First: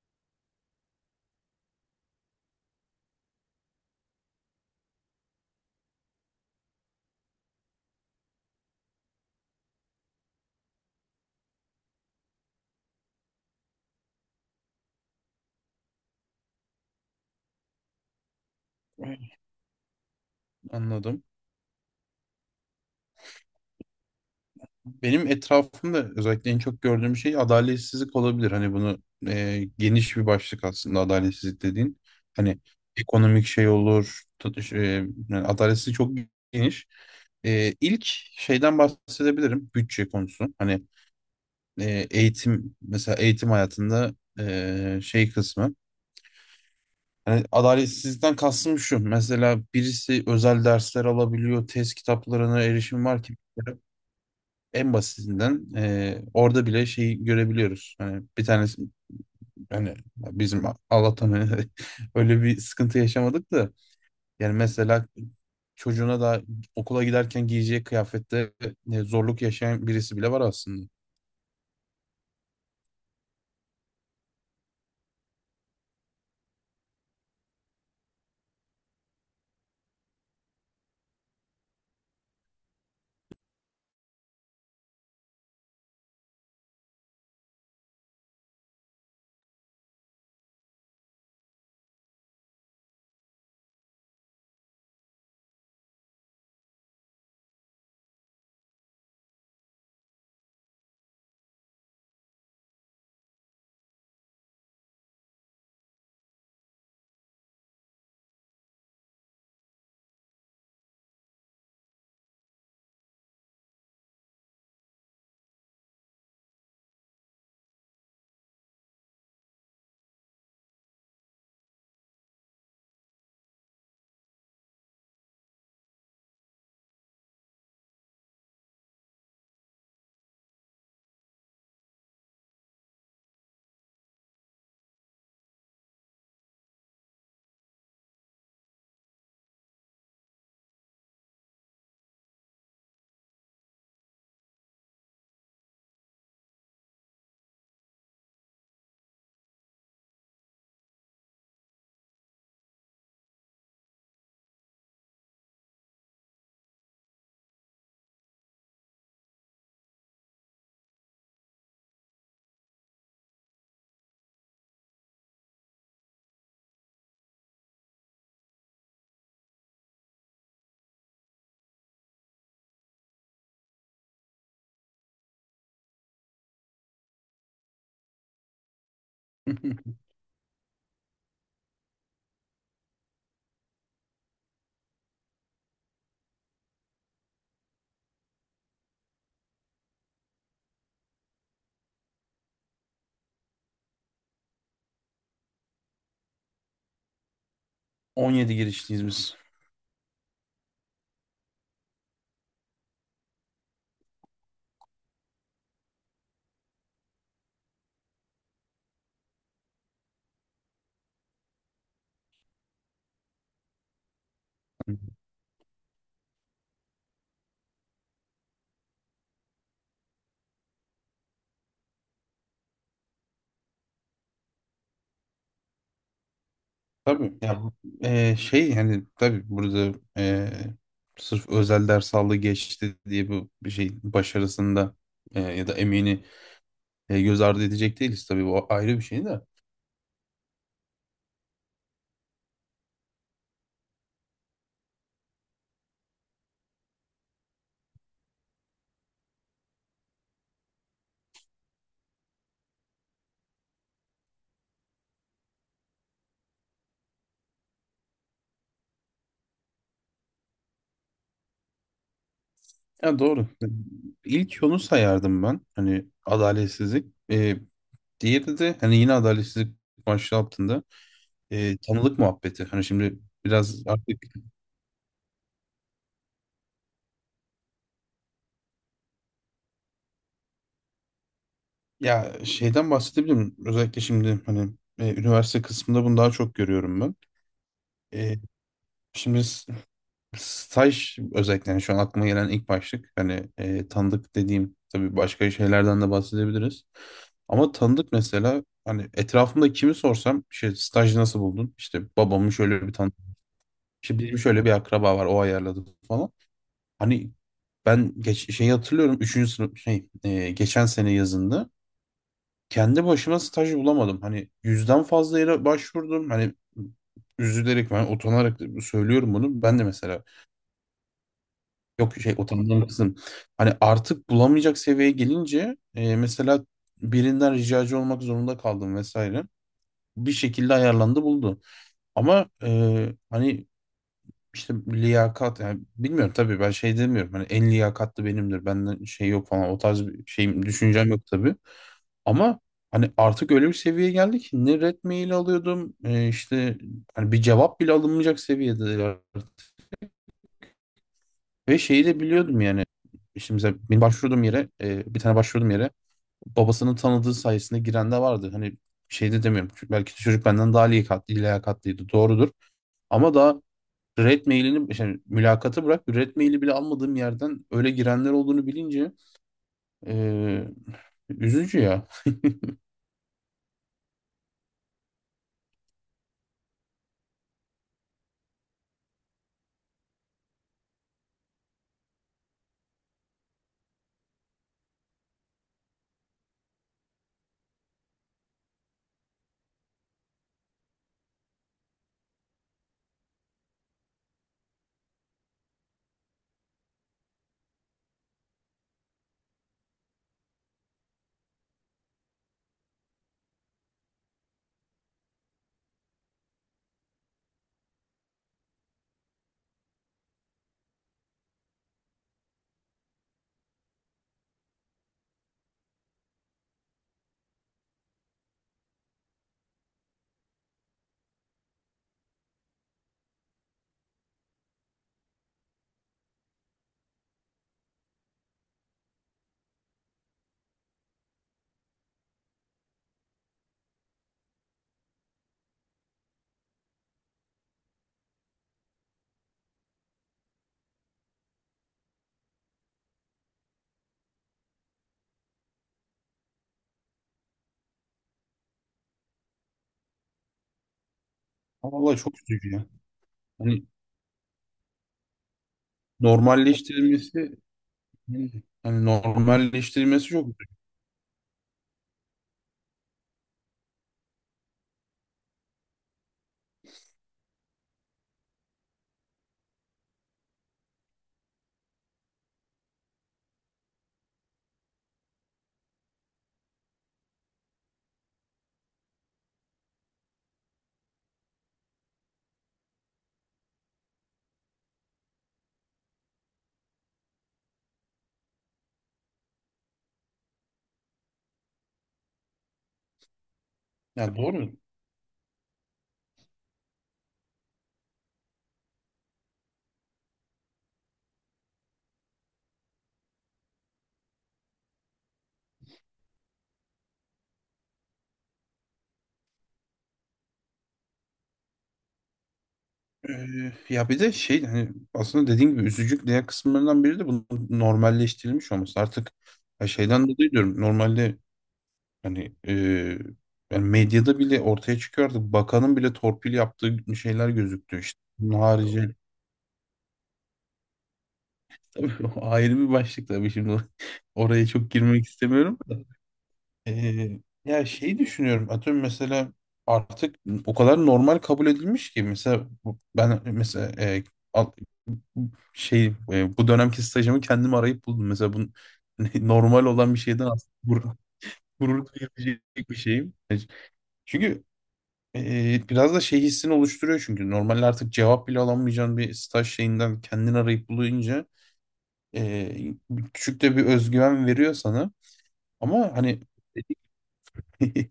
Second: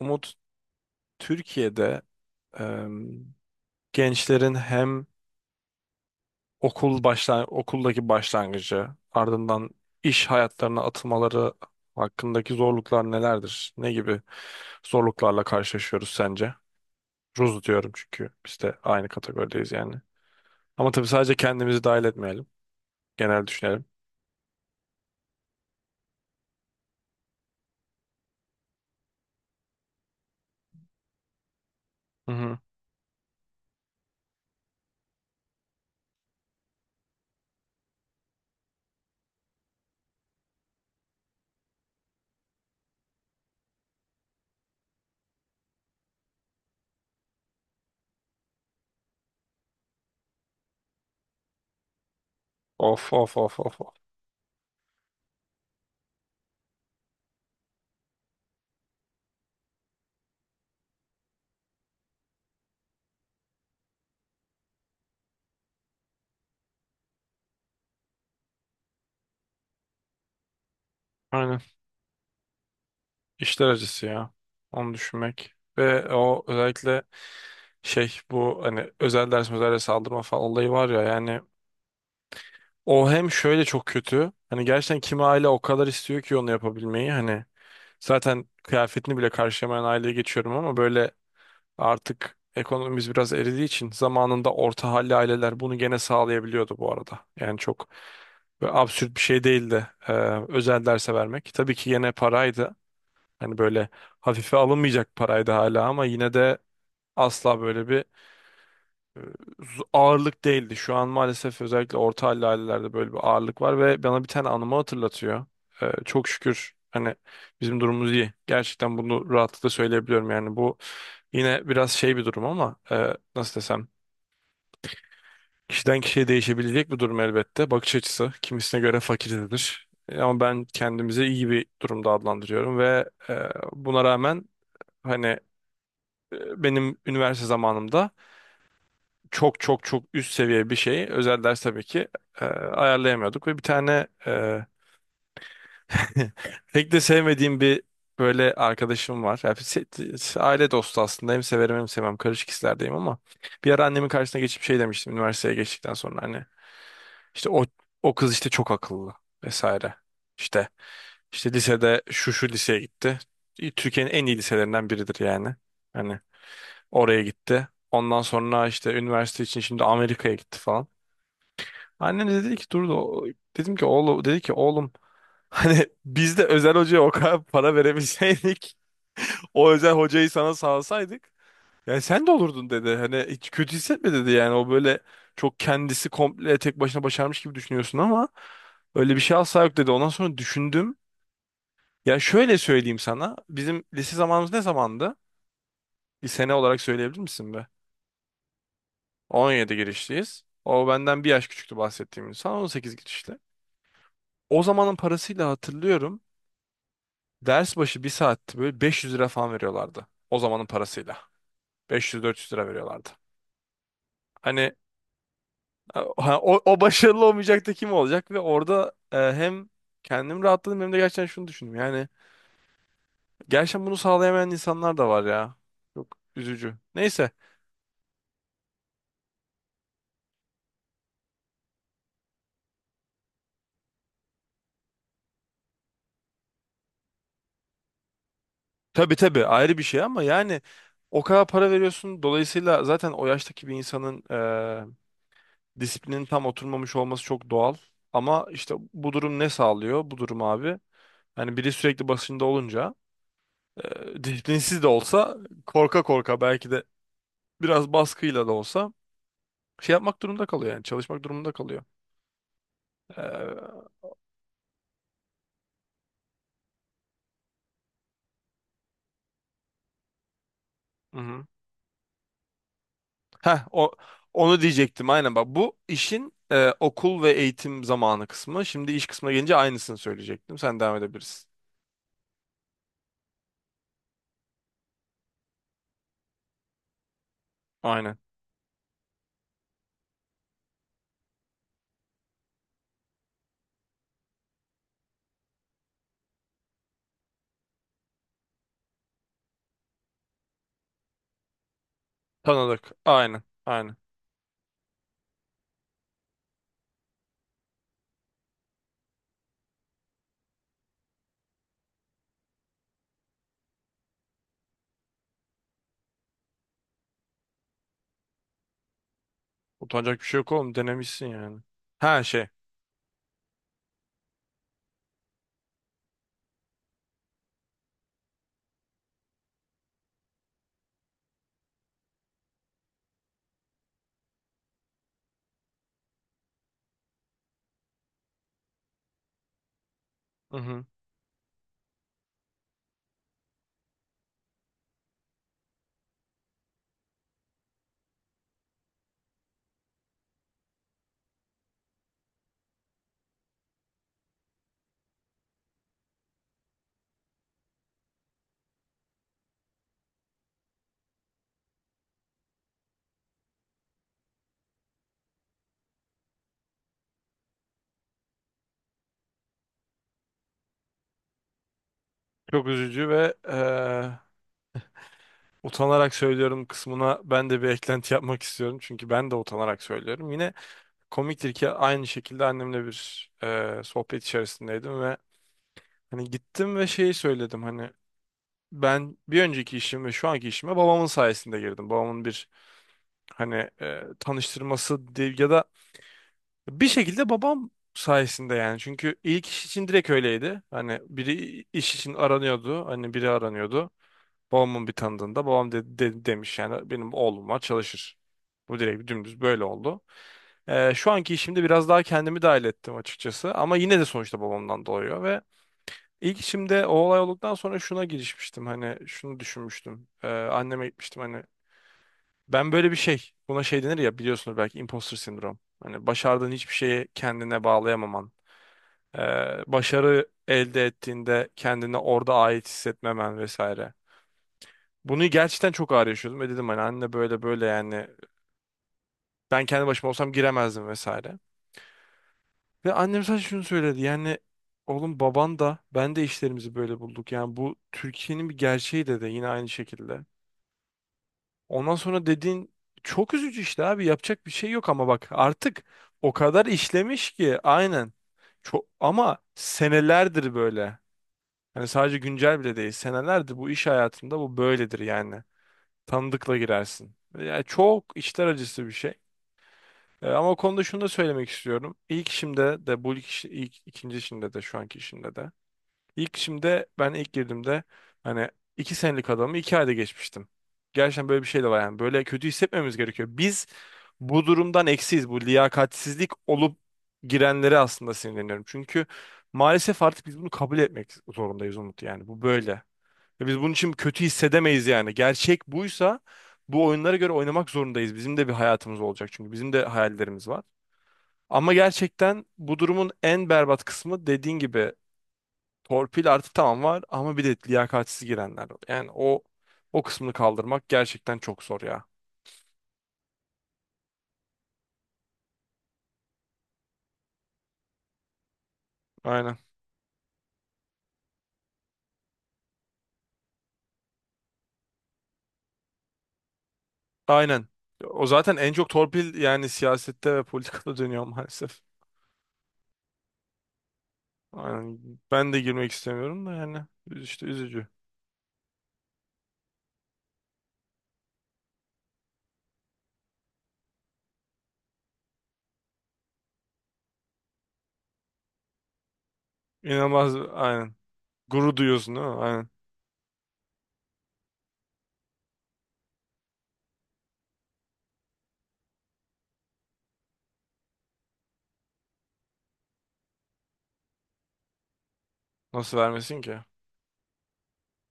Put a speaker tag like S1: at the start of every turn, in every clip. S1: Umut, Türkiye'de em, gençlerin hem okuldaki başlangıcı ardından iş hayatlarına atılmaları hakkındaki zorluklar nelerdir? Ne gibi zorluklarla karşılaşıyoruz sence? Ruz diyorum çünkü biz de aynı
S2: Evet,
S1: kategorideyiz yani. Ama tabii
S2: anladım.
S1: sadece kendimizi dahil etmeyelim. Genel düşünelim.
S2: Benim etrafımda özellikle en çok gördüğüm şey adaletsizlik olabilir. Hani bunu geniş bir başlık aslında adaletsizlik dediğin.
S1: Hı hı.
S2: Hani ekonomik şey olur. Yani adaletsizlik çok geniş. İlk şeyden bahsedebilirim. Bütçe konusu. Hani eğitim, mesela eğitim hayatında şey kısmı. Hani adaletsizlikten kastım şu: mesela birisi özel dersler alabiliyor. Test kitaplarına erişim
S1: Of
S2: var
S1: of
S2: ki.
S1: of of of.
S2: En basitinden orada bile şeyi görebiliyoruz. Hani bir tanesi hani bizim Allah'tan hani öyle bir sıkıntı yaşamadık da, yani mesela çocuğuna da okula giderken giyeceği kıyafette zorluk yaşayan birisi bile var aslında.
S1: Aynen. İşler acısı ya. Onu düşünmek. Ve o özellikle şey bu hani özel ders aldırma falan olayı var ya yani o hem şöyle çok kötü hani gerçekten kimi aile o kadar istiyor ki onu yapabilmeyi hani zaten kıyafetini bile karşılamayan aileye geçiyorum ama böyle artık ekonomimiz biraz eridiği için zamanında orta halli aileler bunu gene sağlayabiliyordu bu arada. Yani çok böyle absürt bir şey değildi özel derse vermek. Tabii ki yine paraydı. Hani böyle hafife alınmayacak paraydı hala ama yine de asla böyle bir ağırlık değildi. Şu an maalesef özellikle orta halli ailelerde böyle bir ağırlık var ve bana bir tane anımı hatırlatıyor. Çok şükür hani bizim durumumuz iyi. Gerçekten bunu rahatlıkla söyleyebiliyorum. Yani bu yine biraz şey bir durum ama nasıl desem, kişiden kişiye değişebilecek bir durum elbette. Bakış açısı kimisine göre fakirdir. Ama ben kendimizi iyi bir durumda adlandırıyorum ve, buna rağmen hani, benim üniversite zamanımda çok çok çok üst seviye bir şeyi, özel ders tabii ki ayarlayamıyorduk ve bir tane pek de sevmediğim bir böyle arkadaşım var. Yani aile dostu aslında, hem severim hem sevmem, karışık hislerdeyim ama bir ara annemin karşısına geçip şey demiştim üniversiteye geçtikten sonra hani işte o, o kız işte çok akıllı vesaire. İşte, işte lisede şu şu liseye gitti. Türkiye'nin en iyi liselerinden biridir yani. Hani oraya gitti. Ondan sonra işte üniversite için şimdi Amerika'ya gitti falan. Annem de dedi ki dur da dedim ki oğlum, dedi ki oğlum, hani biz de özel hocaya o kadar para verebilseydik, o özel hocayı sana sağlasaydık yani sen de olurdun dedi. Hani hiç kötü hissetme dedi yani o böyle çok kendisi komple tek başına başarmış gibi düşünüyorsun ama öyle bir şey asla yok dedi. Ondan sonra düşündüm. Ya şöyle söyleyeyim sana. Bizim lise zamanımız ne zamandı? Bir sene olarak söyleyebilir misin be?
S2: 17 girişliyiz biz.
S1: 17 girişliyiz. O benden bir yaş küçüktü bahsettiğim insan. 18 girişli. O zamanın parasıyla hatırlıyorum. Ders başı bir saatti böyle 500 lira falan veriyorlardı. O zamanın parasıyla. 500-400 lira veriyorlardı. Hani o, o başarılı olmayacak da kim olacak? Ve orada hem kendim rahatladım hem de gerçekten şunu düşündüm. Yani gerçekten bunu sağlayamayan insanlar da var ya. Çok üzücü. Neyse.
S2: Tabii ya, hani tabii burada sırf özel ders aldı geçti diye bu bir şey başarısında ya da emeğini göz ardı edecek değiliz tabii, bu ayrı bir
S1: Tabii
S2: şey de.
S1: tabii ayrı bir şey ama yani o kadar para veriyorsun. Dolayısıyla zaten o yaştaki bir insanın disiplinin tam oturmamış olması çok doğal. Ama işte bu durum ne sağlıyor? Bu durum abi. Hani biri sürekli başında olunca disiplinsiz de olsa korka korka belki de biraz baskıyla da olsa şey yapmak durumunda kalıyor yani çalışmak durumunda kalıyor.
S2: Ya
S1: E,
S2: doğru.
S1: hı
S2: İlk yolu sayardım ben. Hani adaletsizlik. Diğeri de hani yine adaletsizlik başlığı altında
S1: hı.
S2: tanılık muhabbeti. Hani şimdi
S1: Heh,
S2: biraz artık,
S1: onu diyecektim aynen bak bu işin okul ve eğitim zamanı kısmı. Şimdi iş kısmına gelince aynısını söyleyecektim. Sen devam edebilirsin.
S2: ya şeyden bahsedebilirim. Özellikle şimdi hani üniversite kısmında bunu daha çok görüyorum ben.
S1: Aynen.
S2: Ee, şimdi staj özellikle, yani şu an aklıma gelen ilk başlık. Hani tanıdık dediğim, tabii başka şeylerden de bahsedebiliriz. Ama tanıdık mesela, hani etrafımda kimi sorsam işte staj nasıl buldun? İşte babamın şöyle
S1: Tanıdık.
S2: bir tanıdık.
S1: Aynen. Aynen.
S2: İşte bizim şöyle bir akraba var, o ayarladı falan. Hani ben şeyi hatırlıyorum, üçüncü sınıf şey geçen sene yazında kendi başıma staj bulamadım. Hani yüzden fazla yere başvurdum. Hani üzülerek, ben utanarak söylüyorum bunu. Ben de
S1: Utanacak
S2: mesela,
S1: bir şey yok oğlum, denemişsin yani.
S2: yok
S1: Ha
S2: şey,
S1: şey.
S2: utandığım kısım. Hani artık bulamayacak seviyeye gelince, mesela birinden ricacı olmak zorunda kaldım vesaire. Bir şekilde ayarlandı, buldu. Ama hani işte liyakat, yani bilmiyorum, tabii ben şey demiyorum. Hani en liyakatlı benimdir, benden şey yok falan, o tarz bir
S1: Hı
S2: şeyim,
S1: hı.
S2: düşüncem yok tabii. Ama hani artık öyle bir seviyeye geldik ki ne red mail alıyordum işte, hani bir cevap bile alınmayacak seviyede. Ve şeyi de biliyordum yani. Şimdi mesela benim başvurduğum yere, bir tane başvurduğum yere, babasının tanıdığı sayesinde giren de vardı. Hani şey de demiyorum, çünkü belki de çocuk benden daha liyakatlıydı. Doğrudur. Ama daha red mailini, yani mülakatı bırak, red maili bile almadığım yerden öyle girenler olduğunu bilince e, üzücü ya.
S1: Çok üzücü ve utanarak söylüyorum kısmına ben de bir eklenti yapmak istiyorum. Çünkü ben de utanarak söylüyorum. Yine komiktir ki aynı şekilde annemle bir sohbet içerisindeydim ve hani gittim ve şeyi söyledim hani ben bir önceki işim ve şu anki işime babamın sayesinde girdim. Babamın bir hani tanıştırması değil ya da bir şekilde babam sayesinde yani. Çünkü ilk iş için direkt öyleydi. Hani biri iş için aranıyordu. Hani biri aranıyordu. Babamın bir tanıdığında babam demiş yani benim oğlum var çalışır. Bu direkt dümdüz böyle oldu. Şu anki işimde biraz daha kendimi dahil ettim açıkçası ama yine de sonuçta babamdan doğuyor ve ilk işimde o olay olduktan sonra şuna girişmiştim hani şunu düşünmüştüm. Anneme gitmiştim hani ben böyle bir şey, buna şey denir ya, biliyorsunuz belki, imposter sindrom. Hani başardığın hiçbir şeyi kendine bağlayamaman, ee, başarı elde ettiğinde kendine orada ait hissetmemen vesaire. Bunu gerçekten çok ağır yaşıyordum ve dedim hani anne böyle böyle yani ben kendi başıma olsam giremezdim vesaire. Ve annem sadece şunu söyledi yani oğlum baban da ben de işlerimizi böyle bulduk. Yani bu Türkiye'nin bir gerçeği dedi yine aynı şekilde. Ondan
S2: Vallahi
S1: sonra
S2: çok üzücü
S1: dediğin
S2: ya.
S1: çok üzücü
S2: Hani
S1: işte abi, yapacak bir şey yok ama bak artık o kadar işlemiş
S2: normalleştirilmesi
S1: ki, aynen. Çok,
S2: hani
S1: ama
S2: normalleştirilmesi çok
S1: senelerdir
S2: üzücü.
S1: böyle. Hani sadece güncel bile değil, senelerdir bu iş hayatında bu böyledir yani. Tanıdıkla girersin. Yani çok içler acısı bir şey. Ama o konuda şunu da söylemek istiyorum. İlk işimde de bu ilk, ikinci işimde de şu anki işimde de. İlk işimde ben ilk girdiğimde hani iki senelik adamı iki ayda geçmiştim. Gerçekten böyle bir şey de var yani. Böyle kötü hissetmemiz gerekiyor. Biz bu durumdan eksiyiz. Bu liyakatsizlik olup girenlere aslında sinirleniyorum. Çünkü maalesef artık biz bunu kabul etmek zorundayız Umut yani. Bu böyle. Ve biz bunun için kötü
S2: Ya doğru.
S1: hissedemeyiz yani. Gerçek buysa bu oyunlara göre oynamak zorundayız. Bizim de bir hayatımız olacak çünkü bizim de hayallerimiz var. Ama gerçekten bu durumun en berbat kısmı, dediğin gibi, torpil artı tamam var ama bir de liyakatsiz girenler var. Yani o kısmını kaldırmak gerçekten çok zor ya.
S2: Ya bir de şey, hani aslında dediğin gibi üzücü diğer kısımlarından biri de bunun normalleştirilmiş olması. Artık
S1: Aynen.
S2: ya şeyden dolayı diyorum, normalde hani, yani medyada bile ortaya çıkıyordu. Bakanın bile torpil yaptığı şeyler
S1: Aynen.
S2: gözüktü işte.
S1: O zaten
S2: Bunun
S1: en çok
S2: harici
S1: torpil yani siyasette ve politikada dönüyor maalesef.
S2: tabii o ayrı bir başlık, tabii şimdi oraya çok
S1: Aynen.
S2: girmek
S1: Ben de
S2: istemiyorum
S1: girmek
S2: da.
S1: istemiyorum da yani
S2: Ee,
S1: işte
S2: ya
S1: üzücü.
S2: şey düşünüyorum, atıyorum mesela artık o kadar normal kabul edilmiş ki, mesela ben mesela şey, bu dönemki stajımı kendim arayıp buldum. Mesela bu normal olan bir
S1: İnanılmaz
S2: şeyden aslında
S1: aynen. Gurur
S2: gurur
S1: duyuyorsun değil mi?
S2: duyabilecek
S1: Aynen.
S2: bir şeyim. Çünkü biraz da şey hissini oluşturuyor, çünkü normalde artık cevap bile alamayacağın bir staj şeyinden kendini arayıp bulunca e, küçük de bir özgüven veriyor sana.
S1: Nasıl
S2: Ama
S1: vermesin
S2: hani
S1: ki?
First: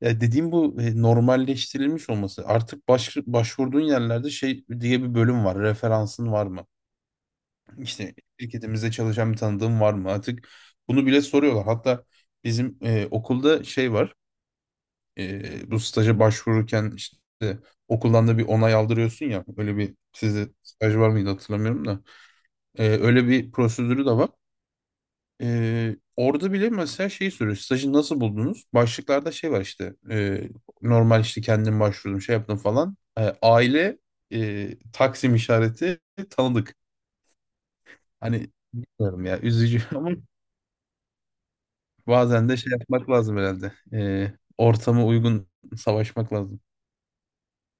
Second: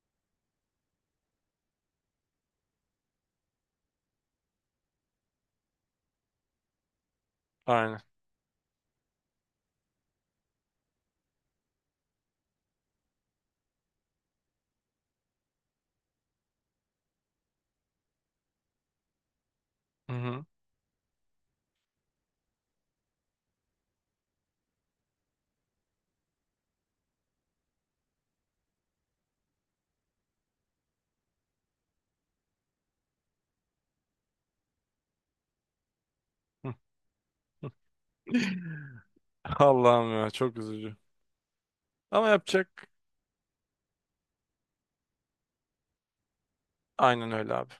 S2: ya dediğim bu normalleştirilmiş olması. Artık başvurduğun yerlerde şey diye bir bölüm var: referansın var mı?
S1: Aynen.
S2: İşte şirketimizde çalışan bir tanıdığım var mı artık? Bunu bile soruyorlar. Hatta bizim okulda şey var. Bu staja başvururken işte okuldan da bir onay aldırıyorsun ya. Öyle bir,
S1: Hı hı.
S2: sizde staj var mıydı hatırlamıyorum da. Öyle bir prosedürü de var. Orada bile mesela şeyi soruyor: stajı nasıl buldunuz? Başlıklarda şey var işte. Normal, işte kendim başvurdum, şey yaptım falan. Aile, taksim işareti, tanıdık. Hani bilmiyorum, ya üzücü ama
S1: Allah'ım ya, çok üzücü. Ama
S2: bazen de
S1: yapacak,
S2: şey yapmak lazım herhalde. Ortama uygun savaşmak lazım.
S1: aynen öyle abi.